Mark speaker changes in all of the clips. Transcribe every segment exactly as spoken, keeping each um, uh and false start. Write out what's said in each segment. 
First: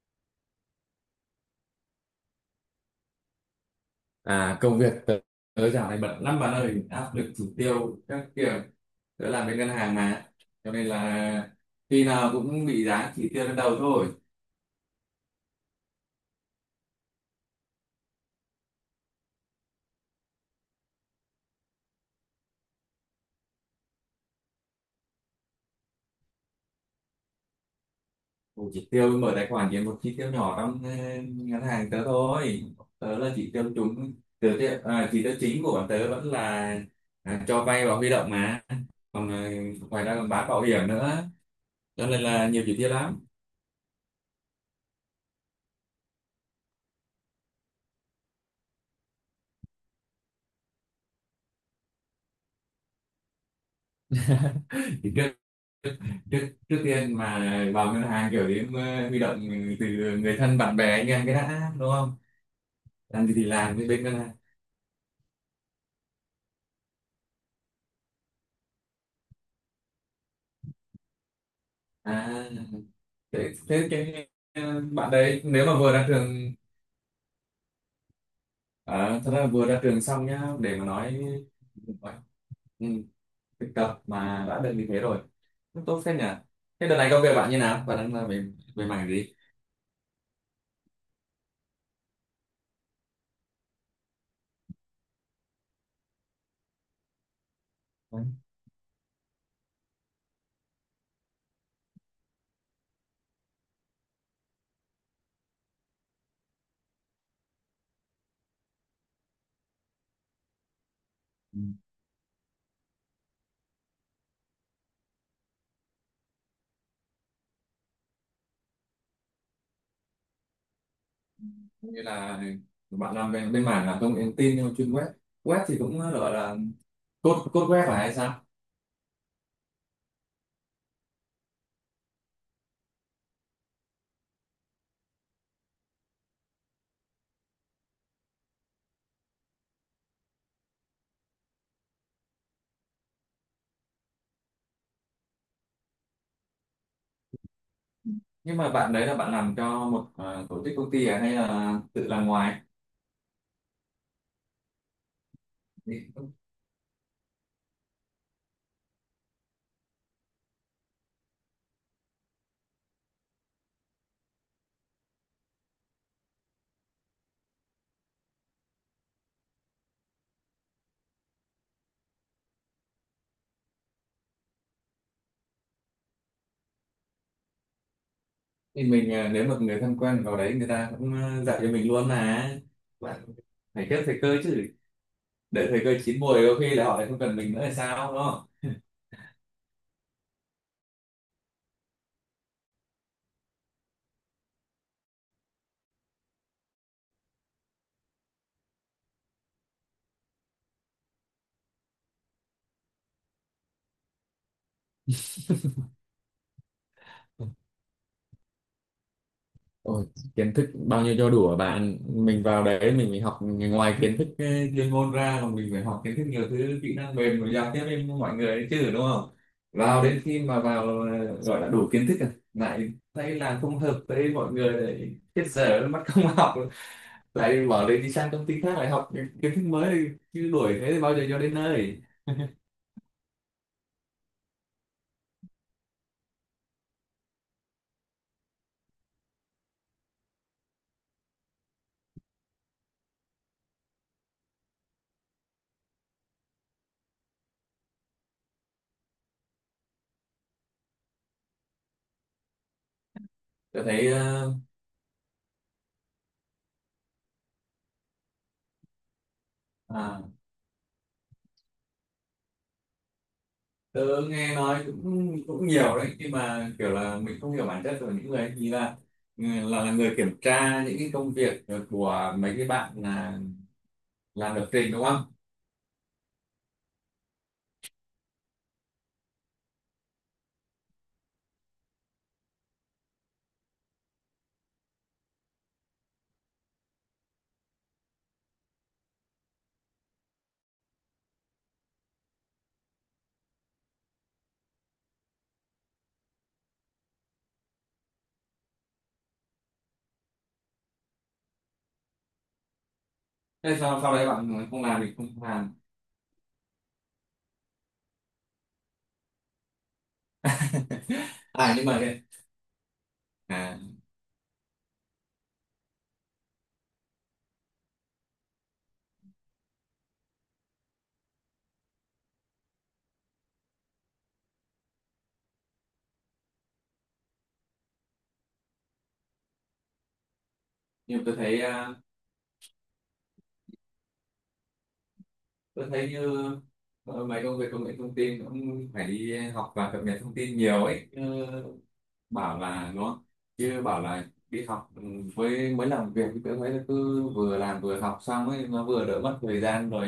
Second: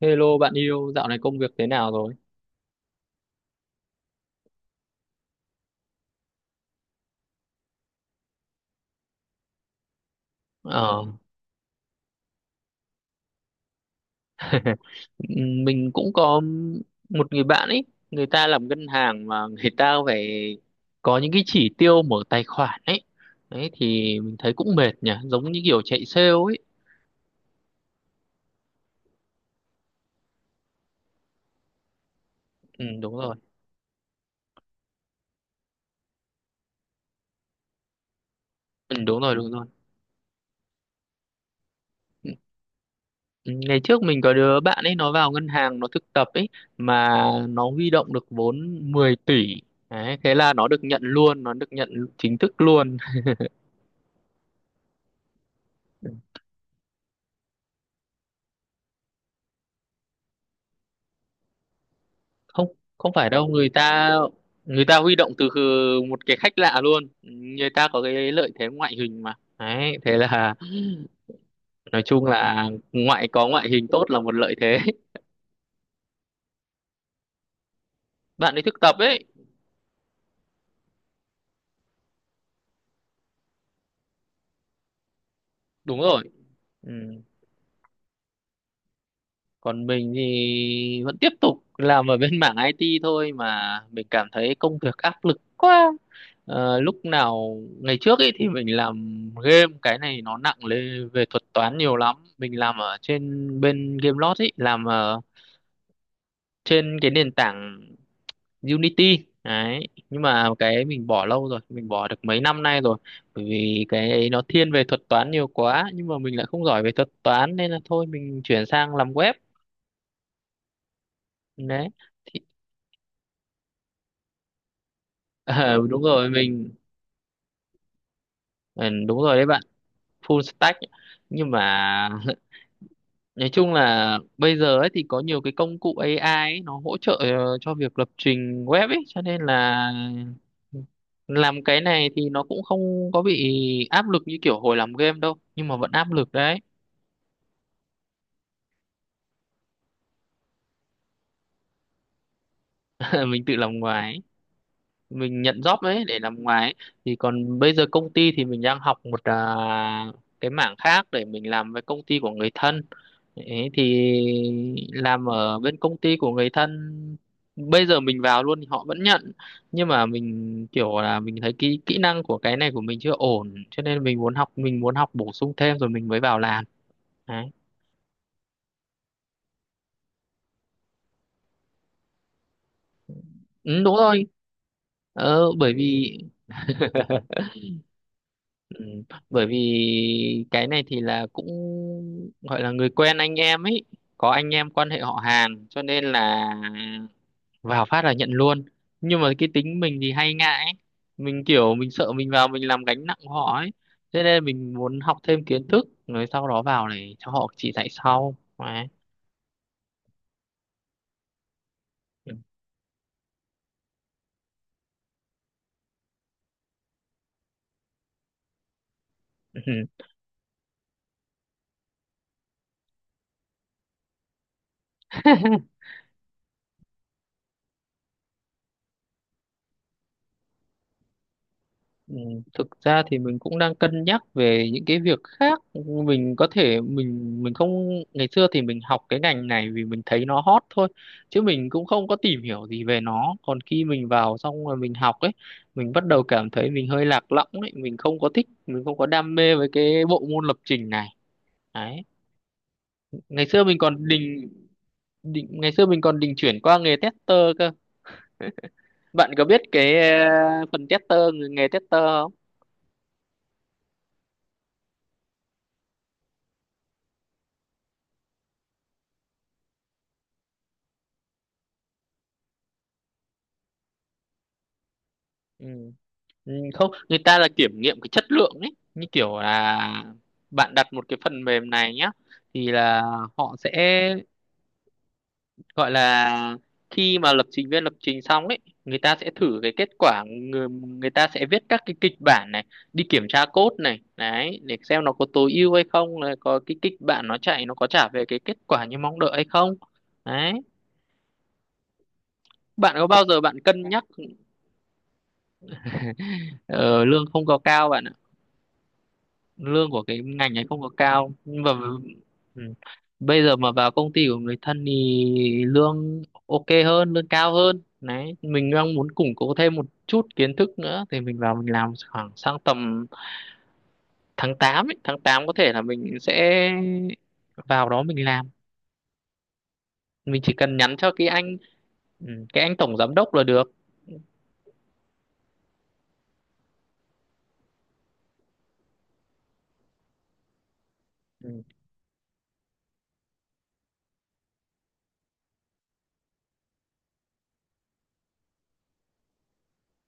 Speaker 1: Hello bạn yêu, dạo này công việc thế nào rồi?
Speaker 2: À, công việc tớ, tớ dạo này bận lắm bạn ơi, áp lực chỉ tiêu các kiểu. Tớ làm bên ngân hàng mà, cho nên
Speaker 1: Ờ,
Speaker 2: là khi nào cũng bị dán chỉ tiêu lên đầu thôi.
Speaker 1: mình cũng có một người bạn ấy, người ta làm ngân hàng mà người ta phải có những cái chỉ tiêu mở tài khoản ấy. Đấy thì mình thấy cũng mệt nhỉ, giống như kiểu chạy sale ấy.
Speaker 2: Một chỉ tiêu mở tài khoản chỉ một chỉ tiêu nhỏ trong ờ, ngân hàng tớ thôi.
Speaker 1: Ừ, đúng
Speaker 2: Tớ là
Speaker 1: rồi.
Speaker 2: chỉ tiêu chúng, tớ, tiêu- à, chỉ tiêu chính của bọn tớ vẫn là à, cho vay và huy động mà.
Speaker 1: ừ, đúng
Speaker 2: Còn
Speaker 1: rồi, đúng
Speaker 2: ờ,
Speaker 1: rồi.
Speaker 2: ngoài ra còn bán bảo hiểm nữa, cho nên là nhiều chỉ tiêu lắm.
Speaker 1: Ừ, Ngày trước mình có đứa bạn ấy nó vào ngân hàng nó thực tập ấy mà nó huy động được vốn mười tỷ. Đấy, thế là nó được nhận luôn, nó được nhận chính thức luôn.
Speaker 2: trước trước tiên mà vào ngân hàng kiểu đến ờ, huy động từ người thân bạn bè anh em cái đã, đúng không?
Speaker 1: Không, không
Speaker 2: Làm
Speaker 1: phải
Speaker 2: gì thì
Speaker 1: đâu, người
Speaker 2: làm với bên
Speaker 1: ta
Speaker 2: ngân hàng.
Speaker 1: người ta huy động từ khừ- một cái khách lạ luôn, người ta có cái lợi thế ngoại hình mà đấy thế là nói
Speaker 2: À,
Speaker 1: chung là ngoại có
Speaker 2: thế,
Speaker 1: ngoại hình
Speaker 2: thế
Speaker 1: tốt là
Speaker 2: cái
Speaker 1: một lợi thế.
Speaker 2: ờ, bạn đấy nếu mà vừa ra trường,
Speaker 1: Bạn ấy thực tập
Speaker 2: ờ,
Speaker 1: ấy.
Speaker 2: thật ra vừa ra trường xong nhá, để mà nói, ừ, thực tập mà đã được như thế rồi. Cũng
Speaker 1: Đúng
Speaker 2: tốt phết
Speaker 1: rồi.
Speaker 2: nhỉ. Thế
Speaker 1: Ừ,
Speaker 2: đợt này công việc bạn như nào, bạn đang làm về về mảng gì?
Speaker 1: còn mình thì vẫn tiếp tục làm ở bên mảng i tê thôi mà mình cảm thấy công việc áp lực quá. Ờ, lúc nào ngày trước ấy thì mình làm game, cái này nó nặng lên về thuật toán nhiều lắm, mình làm ở trên bên Gamelot ấy, làm trên cái nền tảng Unity đấy, nhưng mà cái mình bỏ lâu
Speaker 2: Ừ.
Speaker 1: rồi, mình bỏ được mấy năm nay rồi, bởi vì cái ấy nó thiên về thuật toán nhiều quá nhưng mà mình lại không giỏi về thuật toán nên là thôi mình chuyển sang làm web đấy
Speaker 2: Như
Speaker 1: thì.
Speaker 2: là bạn làm về bên mảng là công nghệ thông tin nhưng mà chuyên web, web thì
Speaker 1: ờ,
Speaker 2: cũng
Speaker 1: Đúng rồi,
Speaker 2: gọi là
Speaker 1: mình
Speaker 2: code code web, phải hay sao?
Speaker 1: ừ, đúng rồi đấy bạn, full stack. Nhưng mà nói chung là bây giờ ấy thì có nhiều cái công cụ a i ấy, nó hỗ trợ ờ, cho việc lập trình web ấy, cho nên là làm cái này thì nó cũng không có bị áp lực như kiểu hồi làm game đâu, nhưng mà vẫn áp lực đấy.
Speaker 2: Nhưng mà bạn đấy là bạn làm cho một, à, tổ chức công ty, à, hay là tự làm ngoài?
Speaker 1: Mình tự làm ngoài ấy. Mình nhận job đấy
Speaker 2: Thì,
Speaker 1: để làm ngoài ấy. Thì còn bây giờ công ty thì mình đang học một à, cái mảng khác để mình làm với công ty của người thân. Thế thì làm ở bên công ty của người thân, bây giờ mình vào luôn thì họ vẫn nhận, nhưng mà mình kiểu là mình thấy kỹ kỹ năng của cái này của mình chưa ổn, cho nên mình muốn học, mình muốn học bổ sung thêm rồi mình mới vào làm đấy.
Speaker 2: mình, à, nếu mà người thân quen vào đấy người ta cũng, à, dạy cho mình luôn là bạn
Speaker 1: Ừ,
Speaker 2: phải
Speaker 1: đúng
Speaker 2: biết thời
Speaker 1: rồi.
Speaker 2: cơ chứ.
Speaker 1: ờ,
Speaker 2: Để
Speaker 1: bởi
Speaker 2: thời cơ
Speaker 1: vì
Speaker 2: chín muồi có khi là họ lại không cần mình nữa là sao, đúng không?
Speaker 1: ừ, Bởi vì cái này thì là cũng gọi là người quen anh em ấy, có anh em quan hệ họ hàng cho nên là vào phát là nhận luôn, nhưng mà cái tính mình thì hay ngại ấy. Mình kiểu mình sợ mình vào mình làm gánh nặng của họ ấy, thế nên mình muốn học thêm kiến thức rồi sau đó vào để cho họ chỉ dạy sau. Đấy.
Speaker 2: Ôi, kiến thức bao nhiêu cho đủ hả bạn? Mình vào đấy mình phải học ngoài kiến thức ờ, chuyên môn ra, còn mình phải học kiến thức nhiều thứ, kỹ năng mềm rồi giao tiếp với mọi người đấy chứ, đúng không? Vào đến khi mà vào ờ, gọi là đủ kiến thức rồi, lại thấy là không hợp với mọi người, lại hết giờ mất công học, lại bỏ đấy đi sang công ty khác lại học những kiến thức mới, chứ đuổi thế thì bao giờ cho đến nơi?
Speaker 1: Ừ, thực ra thì mình cũng đang cân nhắc về những cái việc khác. Mình có thể mình mình không, ngày xưa thì mình học cái ngành này vì mình thấy nó hot thôi, chứ mình cũng không có tìm hiểu gì về nó, còn khi mình vào xong rồi mình học ấy, mình bắt đầu cảm thấy mình hơi lạc lõng ấy, mình không có thích, mình không có đam mê với cái bộ môn lập trình này đấy. Ngày xưa mình
Speaker 2: tôi thấy
Speaker 1: còn định
Speaker 2: ờ,
Speaker 1: định ngày xưa mình còn định chuyển qua nghề tester cơ. Bạn có biết cái
Speaker 2: à,
Speaker 1: ờ, phần tester, nghề tester không?
Speaker 2: tớ nghe nói cũng cũng nhiều đấy, nhưng mà kiểu là mình không hiểu bản chất của những người ấy thì là, ừ, là là người kiểm tra những cái công việc của mấy cái bạn là làm lập trình, đúng không?
Speaker 1: Ừ. Ừ, không, người ta là kiểm nghiệm cái chất lượng ấy, như kiểu là bạn đặt một cái phần mềm này nhá, thì là họ sẽ gọi là khi mà lập trình viên lập trình xong ấy, người ta sẽ thử cái kết quả, người, người ta sẽ viết các cái kịch bản này, đi kiểm tra code này đấy, để xem nó có tối ưu hay không, là có cái kịch bản nó chạy nó có trả về cái kết quả như mong đợi hay không đấy. Bạn có bao giờ bạn
Speaker 2: Thế
Speaker 1: cân
Speaker 2: sau
Speaker 1: nhắc?
Speaker 2: sau đấy bạn không làm thì không làm.
Speaker 1: ờ, Lương không có cao bạn, lương của cái ngành ấy không có cao nhưng mà
Speaker 2: à nhưng mà thế
Speaker 1: ừ, bây giờ mà
Speaker 2: à
Speaker 1: vào công ty của người thân thì lương ok hơn, lương cao hơn đấy, mình đang muốn củng cố thêm một chút kiến thức nữa thì mình vào mình làm khoảng sang tầm tháng tám ấy. Tháng tám có thể là mình sẽ vào đó mình làm. Mình chỉ cần nhắn cho
Speaker 2: nhưng mà
Speaker 1: cái
Speaker 2: tôi
Speaker 1: anh,
Speaker 2: thấy à,
Speaker 1: ừ, cái anh tổng giám đốc là được.
Speaker 2: tôi thấy như ờ, mấy công việc công nghệ thông tin cũng phải đi học và cập nhật thông tin nhiều ấy. Ừ,
Speaker 1: Ừ.
Speaker 2: bảo là nó chứ bảo là đi học, ừ, với mới làm việc thì tôi thấy cứ vừa làm vừa học xong ấy, nó vừa đỡ mất thời gian rồi,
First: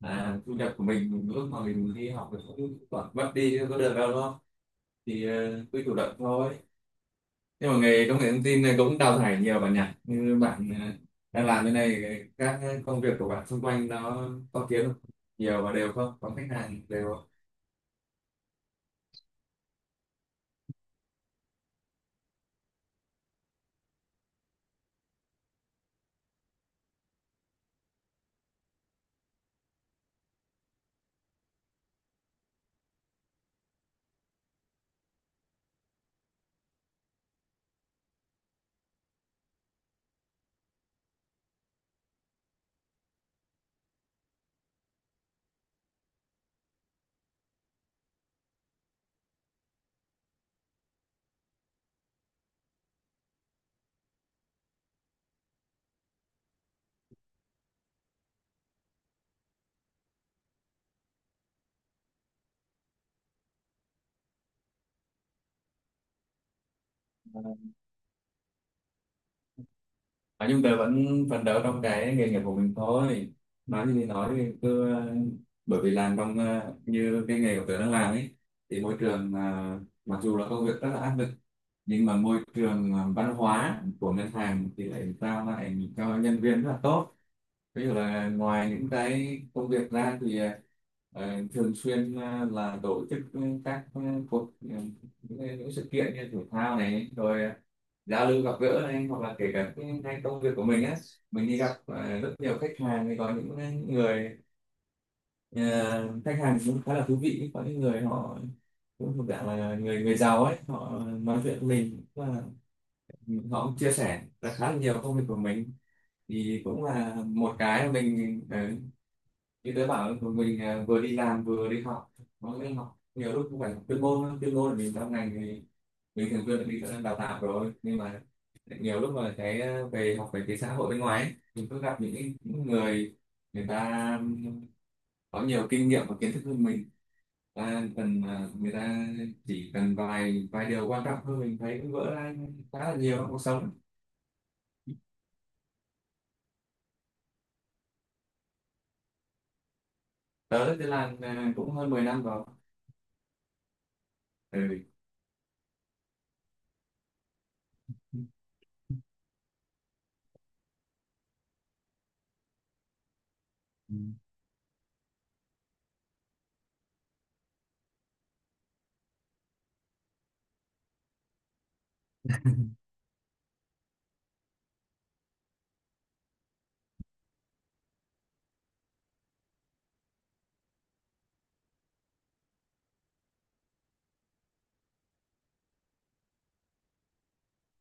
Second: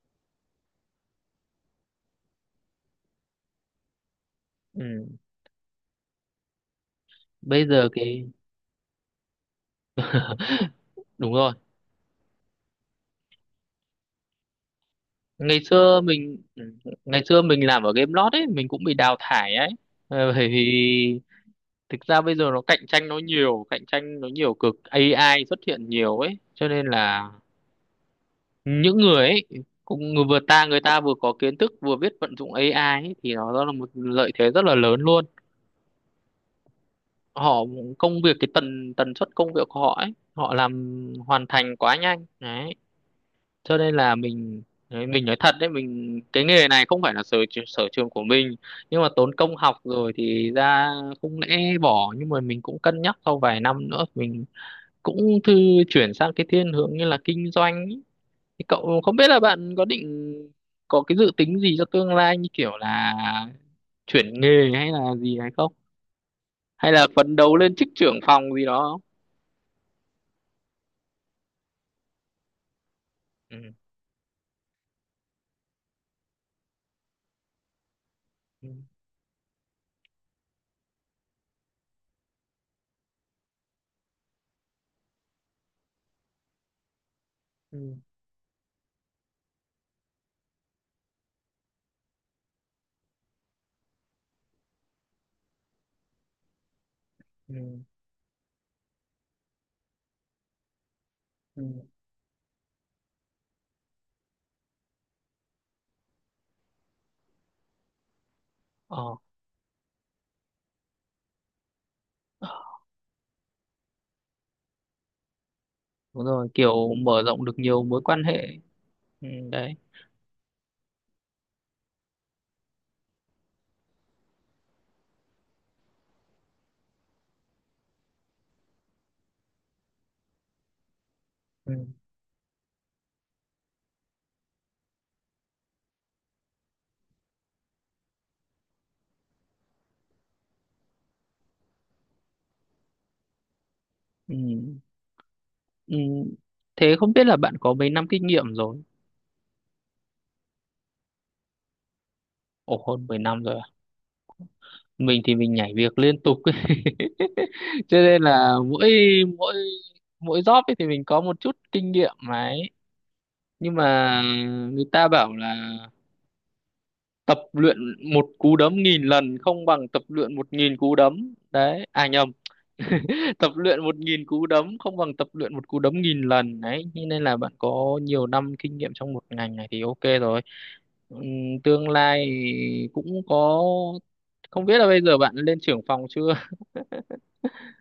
Speaker 2: à, thu nhập của mình lúc mà mình đi học thì cũng toàn mất đi chứ có được đâu đó.
Speaker 1: Ừ.
Speaker 2: Thì ờ, cứ chủ động thôi.
Speaker 1: Bây
Speaker 2: Nhưng mà
Speaker 1: giờ
Speaker 2: nghề công
Speaker 1: cái,
Speaker 2: nghệ thông tin này cũng đào thải nhiều bạn nhỉ? Như bạn, ờ,
Speaker 1: đúng
Speaker 2: đang
Speaker 1: rồi.
Speaker 2: làm thế này, các công việc của bạn xung quanh nó có kiếm không,
Speaker 1: Ngày
Speaker 2: nhiều và đều
Speaker 1: xưa
Speaker 2: không, có
Speaker 1: mình
Speaker 2: khách
Speaker 1: ừ,
Speaker 2: hàng đều
Speaker 1: ngày
Speaker 2: không?
Speaker 1: xưa mình làm ở game lót ấy, mình cũng bị đào thải ấy. Ờ, bởi vì thực ra bây giờ nó cạnh tranh nó nhiều, cạnh tranh nó nhiều cực a i xuất hiện nhiều ấy, cho nên là những người ấy cũng người vừa ta người ta vừa có kiến thức vừa biết vận dụng a i ấy, thì nó đó là một lợi thế rất là lớn luôn. Họ công việc cái tần tần suất công việc của họ ấy, họ làm hoàn thành quá nhanh đấy, cho nên là mình đấy, mình nói thật đấy, mình cái nghề này không phải là sở tr- sở trường của mình, nhưng mà tốn công học rồi thì ra không lẽ bỏ, nhưng mà mình cũng cân nhắc sau vài năm nữa mình cũng thư chuyển sang cái thiên hướng như là kinh doanh ý. Thì cậu không biết là bạn có định có cái dự tính gì cho tương lai, như kiểu là chuyển nghề hay là gì hay không, hay là phấn đấu lên chức trưởng phòng gì đó không?
Speaker 2: Nói chung tớ vẫn phấn đấu trong cái nghề nghiệp của mình thôi.
Speaker 1: Ừ.
Speaker 2: Nói gì thì nói thì cứ, ờ, bởi vì làm trong, ờ, như cái nghề của tớ đang làm ấy,
Speaker 1: Ừ.
Speaker 2: thì môi trường, ờ, mặc dù là công việc rất là áp lực, nhưng mà môi trường, ờ, văn hóa của ngân hàng thì lại trao lại cho nhân viên rất là tốt. Ví dụ
Speaker 1: Ừ.
Speaker 2: là ngoài những cái công việc ra thì, ờ, ờ, thường xuyên, ờ, là tổ chức các, ờ, cuộc, ờ, những, cái- những sự kiện như thể thao này rồi
Speaker 1: Ừ.
Speaker 2: giao lưu gặp gỡ này, hoặc là kể cả cái, cái công việc của mình á, mình đi
Speaker 1: Ừ.
Speaker 2: gặp, à, rất nhiều khách hàng thì có những người, à, khách hàng cũng khá là thú vị, có những người họ cũng thuộc dạng là người người giàu ấy, họ nói chuyện với mình và
Speaker 1: Ờ.
Speaker 2: họ cũng chia sẻ là khá là nhiều công việc của mình.
Speaker 1: Đúng rồi,
Speaker 2: Thì cũng
Speaker 1: kiểu
Speaker 2: là
Speaker 1: mở rộng
Speaker 2: một
Speaker 1: được nhiều
Speaker 2: cái mà
Speaker 1: mối quan
Speaker 2: mình,
Speaker 1: hệ.
Speaker 2: ờ,
Speaker 1: Ừ,
Speaker 2: như
Speaker 1: đấy.
Speaker 2: tớ bảo là mình, à, vừa đi làm vừa đi học, nó nên học nhiều lúc cũng phải học chuyên môn á. Chuyên môn là mình trong ngành thì mình thường xuyên đi đào tạo rồi, nhưng mà nhiều lúc mà cái, ờ, về học về cái xã hội bên ngoài ấy, mình cứ
Speaker 1: Ừ.
Speaker 2: gặp những, cái- những người, người ta có nhiều kinh nghiệm và kiến thức hơn mình, ta cần, ờ, người ta chỉ cần vài vài điều quan trọng thôi, mình thấy cũng vỡ ra khá là nhiều trong cuộc sống.
Speaker 1: Ừ. Ừ. Thế không biết là bạn có mấy năm kinh nghiệm rồi?
Speaker 2: Tớ thì làm, ờ, cũng hơn mười năm rồi.
Speaker 1: Ồ, hơn mười năm rồi à? Mình thì mình nhảy việc liên tục ấy. Cho nên là mỗi mỗi mỗi job ấy thì mình có một chút kinh nghiệm mà ấy, nhưng
Speaker 2: Ừ.
Speaker 1: mà người ta bảo là tập luyện một cú đấm nghìn lần không bằng tập luyện một nghìn cú đấm đấy, à nhầm, tập luyện một nghìn cú đấm không bằng tập luyện một cú đấm nghìn lần đấy, thế nên là bạn có nhiều năm kinh nghiệm trong một ngành này thì ok rồi. Ừm, Tương lai cũng có, không biết là bây giờ bạn lên trưởng phòng chưa?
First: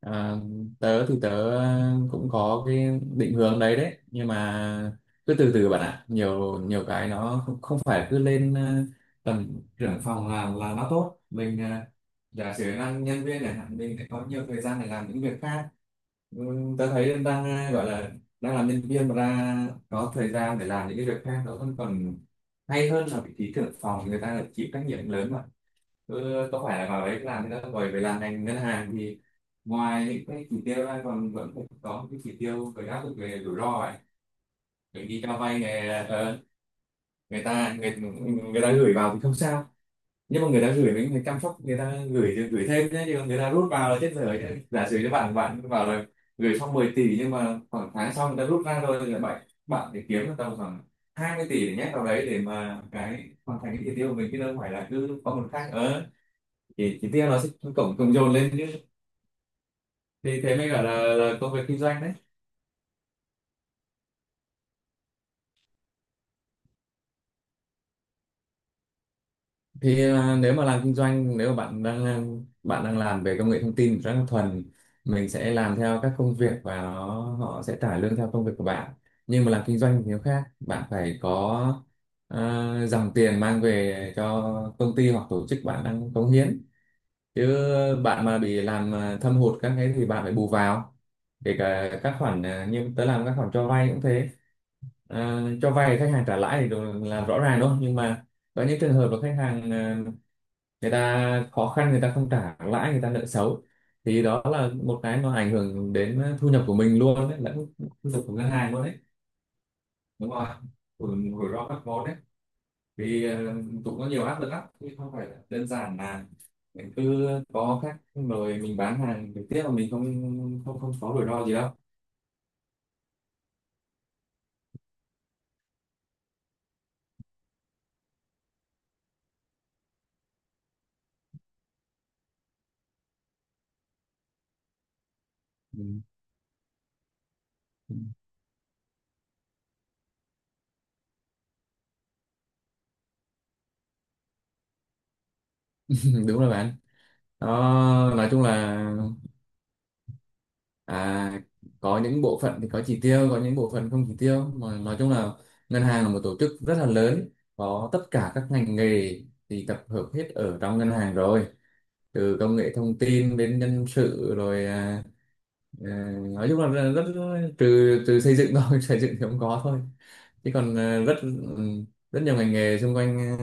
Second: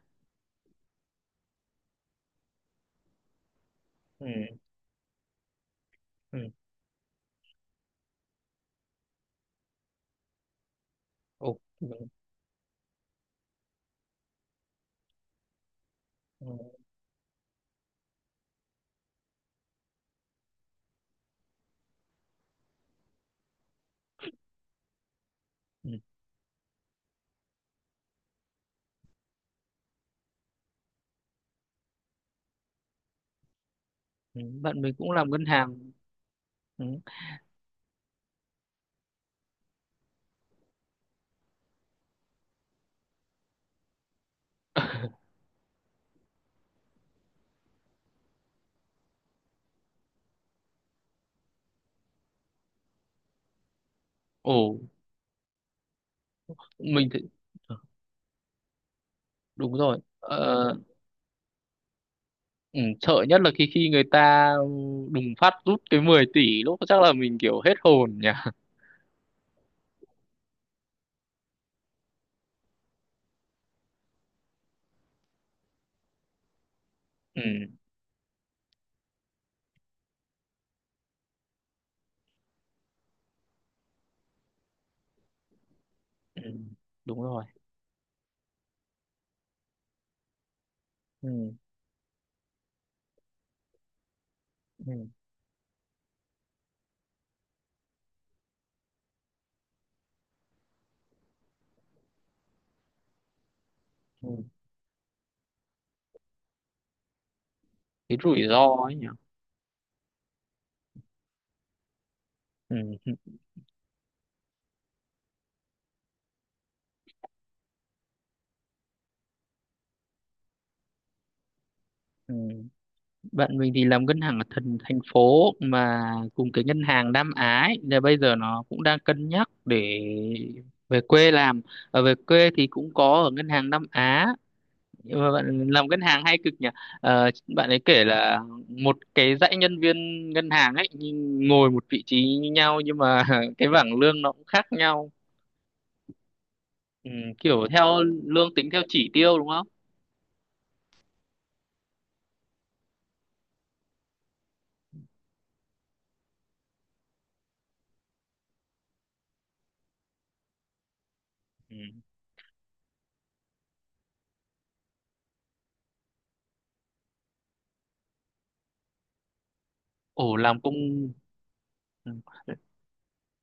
Speaker 2: À, tớ thì tớ, ờ, cũng có cái định hướng đấy, đấy
Speaker 1: Ừ,
Speaker 2: nhưng mà cứ từ từ bạn ạ,
Speaker 1: ừ,
Speaker 2: nhiều nhiều cái nó, không, không phải cứ lên, ờ, tầm trưởng phòng là là nó tốt.
Speaker 1: ồ,
Speaker 2: Mình, ờ,
Speaker 1: ừ,
Speaker 2: giả sử năng nhân viên này mình lại có nhiều thời gian để làm những việc khác. Ừ,
Speaker 1: ừ,
Speaker 2: tớ thấy em đang, ờ, gọi là đang làm nhân viên mà ra có thời gian để làm những cái việc khác, nó vẫn còn hay hơn là vị trí trưởng phòng, người ta lại chịu trách nhiệm lớn mà.
Speaker 1: ừ,
Speaker 2: Ừ, có phải là vào đấy làm thì đã, rồi về làm ngành ngân hàng thì ngoài những cái chỉ tiêu ra còn vẫn phải có những cái chỉ tiêu phải áp dụng về rủi ro ấy.
Speaker 1: ừ. Bạn mình
Speaker 2: Bởi
Speaker 1: cũng
Speaker 2: đi
Speaker 1: làm
Speaker 2: cho
Speaker 1: ngân
Speaker 2: vay
Speaker 1: hàng.
Speaker 2: này, ờ,
Speaker 1: Ừ.
Speaker 2: người ta người, người ta gửi vào thì không sao, nhưng mà người ta gửi mình phải chăm sóc, người ta gửi thì gửi thêm đấy chứ, còn người ta rút vào là chết dở chứ. Giả sử cho bạn bạn vào là gửi xong mười tỷ, nhưng mà khoảng tháng sau người ta rút ra rồi, thì là bạn bạn để kiếm được tầm khoảng hai mươi tỷ để nhét vào đấy, để mà cái hoàn thành cái chỉ tiêu của mình, chứ đâu
Speaker 1: Ồ,
Speaker 2: phải là cứ có một khác. Ờ, thì
Speaker 1: mình
Speaker 2: thì
Speaker 1: thì
Speaker 2: tiếc nó sẽ
Speaker 1: ờ,
Speaker 2: cộng cộng dồn lên chứ.
Speaker 1: đúng rồi.
Speaker 2: Thì thế mới
Speaker 1: Ờ,
Speaker 2: gọi là, là công việc kinh doanh đấy.
Speaker 1: ừ, sợ nhất là khi khi người ta đùng phát rút cái mười tỷ lúc, chắc là mình kiểu hết hồn nhỉ.
Speaker 2: Thì, à, nếu mà làm kinh doanh, nếu mà bạn đang, bạn đang làm về công nghệ thông tin rất là thuần, mình sẽ làm theo các công việc, và nó,
Speaker 1: Ừ,
Speaker 2: họ sẽ trả lương theo công việc của bạn. Nhưng mà làm kinh doanh thì nó khác, bạn phải có, à, dòng tiền mang về cho công ty hoặc tổ chức bạn đang cống
Speaker 1: ừ,
Speaker 2: hiến.
Speaker 1: đúng rồi.
Speaker 2: Chứ bạn mà bị làm, à, thâm hụt các cái thì bạn phải bù vào.
Speaker 1: Ừ,
Speaker 2: Kể cả các khoản, à, như tớ làm các khoản cho vay cũng thế.
Speaker 1: ừ,
Speaker 2: À, cho vay khách hàng trả lãi thì đồ- là rõ ràng đúng không, nhưng mà có những trường hợp là khách hàng, à, người ta khó khăn, người ta không trả lãi, người ta nợ xấu, thì
Speaker 1: ừ.
Speaker 2: đó là một cái nó ảnh hưởng đến thu nhập của mình luôn đấy, lẫn thu
Speaker 1: Cái
Speaker 2: nhập của
Speaker 1: rủi
Speaker 2: ngân
Speaker 1: ro
Speaker 2: hàng luôn
Speaker 1: ấy
Speaker 2: đấy.
Speaker 1: nhỉ.
Speaker 2: Đúng rồi, rủi rủi ro các món đấy.
Speaker 1: Ừ, ừ,
Speaker 2: Vì, ờ, cũng có nhiều áp lực lắm chứ không phải là đơn giản là mình cứ có khách mời mình bán hàng trực tiếp mà mình không không không có rủi ro gì đâu.
Speaker 1: ừ. Bạn mình thì làm ngân hàng ở thành thành phố mà, cùng cái ngân hàng Nam Á ấy, là bây giờ nó cũng đang cân nhắc để về quê làm. Ở về quê thì cũng có ở ngân hàng Nam Á. Nhưng mà bạn
Speaker 2: Ừ.
Speaker 1: làm ngân hàng hay cực nhỉ. Ờ, Bạn ấy kể là một cái dãy nhân viên ngân hàng ấy nhưng ngồi một vị trí như nhau nhưng mà cái bảng lương nó cũng khác nhau.
Speaker 2: Đúng rồi bạn.
Speaker 1: Ừ, kiểu theo
Speaker 2: Đó, nói chung
Speaker 1: lương tính
Speaker 2: là,
Speaker 1: theo chỉ tiêu đúng không?
Speaker 2: À, có những bộ phận thì có chỉ tiêu, có những bộ phận không chỉ tiêu. Mà nói chung là ngân hàng là một tổ chức rất là lớn, có tất cả các ngành nghề thì tập hợp hết ở trong ngân hàng rồi.
Speaker 1: Ừ.
Speaker 2: Từ công nghệ thông tin đến nhân sự rồi, à, à, nói chung là rất, rất trừ trừ xây dựng thôi, xây dựng thì không có thôi.
Speaker 1: ồ
Speaker 2: Chứ
Speaker 1: làm công
Speaker 2: còn, à, rất, ừ,
Speaker 1: Ừ.
Speaker 2: rất nhiều ngành nghề xung quanh, à,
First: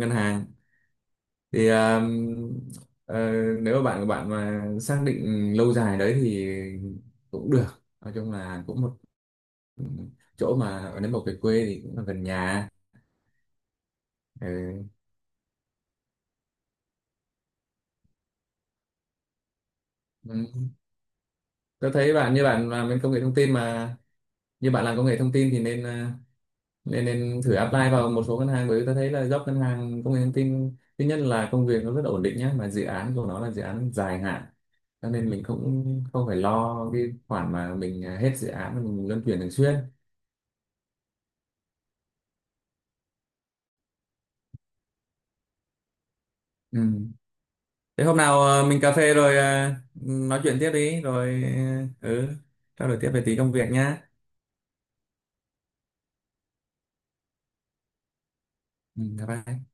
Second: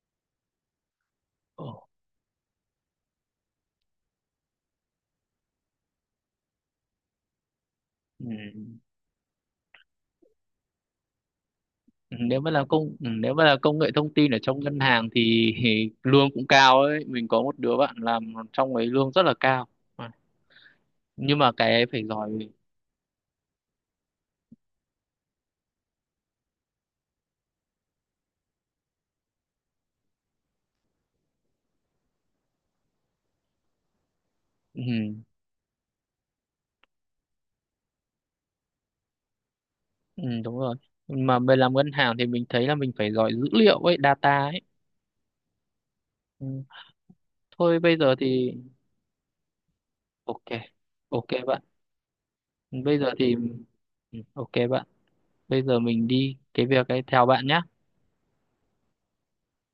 Speaker 2: ngân hàng thì,
Speaker 1: Ồ,
Speaker 2: ờ, ờ, nếu mà bạn của bạn mà xác định lâu dài đấy thì cũng được, nói
Speaker 1: ừ.
Speaker 2: chung là cũng một chỗ mà, nếu mà về quê thì cũng là
Speaker 1: Ừ,
Speaker 2: gần
Speaker 1: nếu mà là
Speaker 2: nhà.
Speaker 1: công Ừ, nếu mà là công nghệ thông tin ở trong ngân
Speaker 2: Ừ.
Speaker 1: hàng thì thì lương cũng cao ấy, mình có một đứa bạn làm trong ấy lương rất là cao. Ừ.
Speaker 2: Ừ.
Speaker 1: Nhưng mà cái ấy
Speaker 2: Tôi
Speaker 1: phải
Speaker 2: thấy
Speaker 1: giỏi.
Speaker 2: bạn, như bạn làm bên công nghệ thông tin mà, như bạn làm công nghệ thông tin thì nên, ờ, nên nên thử apply vào một số ngân hàng, bởi vì tôi thấy là job ngân hàng công nghệ thông tin thứ nhất là công việc nó rất là ổn định nhá, mà dự án của nó là dự án dài hạn,
Speaker 1: Ừ.
Speaker 2: cho nên mình cũng không phải lo cái khoản mà mình, à, hết dự án mình luân chuyển thường xuyên.
Speaker 1: Ừ, đúng rồi. Mà về làm ngân hàng thì mình thấy là mình phải giỏi dữ liệu ấy, data ấy. Ừ.
Speaker 2: Ừ.
Speaker 1: Thôi bây
Speaker 2: Thế
Speaker 1: giờ
Speaker 2: hôm nào,
Speaker 1: thì
Speaker 2: ờ, mình cà phê rồi, ờ, nói
Speaker 1: ok.
Speaker 2: chuyện tiếp đi,
Speaker 1: Ok
Speaker 2: rồi,
Speaker 1: bạn.
Speaker 2: ờ, ừ trao đổi
Speaker 1: Bây
Speaker 2: tiếp
Speaker 1: giờ
Speaker 2: về
Speaker 1: thì
Speaker 2: tí công việc nhá.
Speaker 1: ừ, ok bạn. Bây giờ mình đi cái việc ấy theo bạn nhé.
Speaker 2: Ừ, bye bye.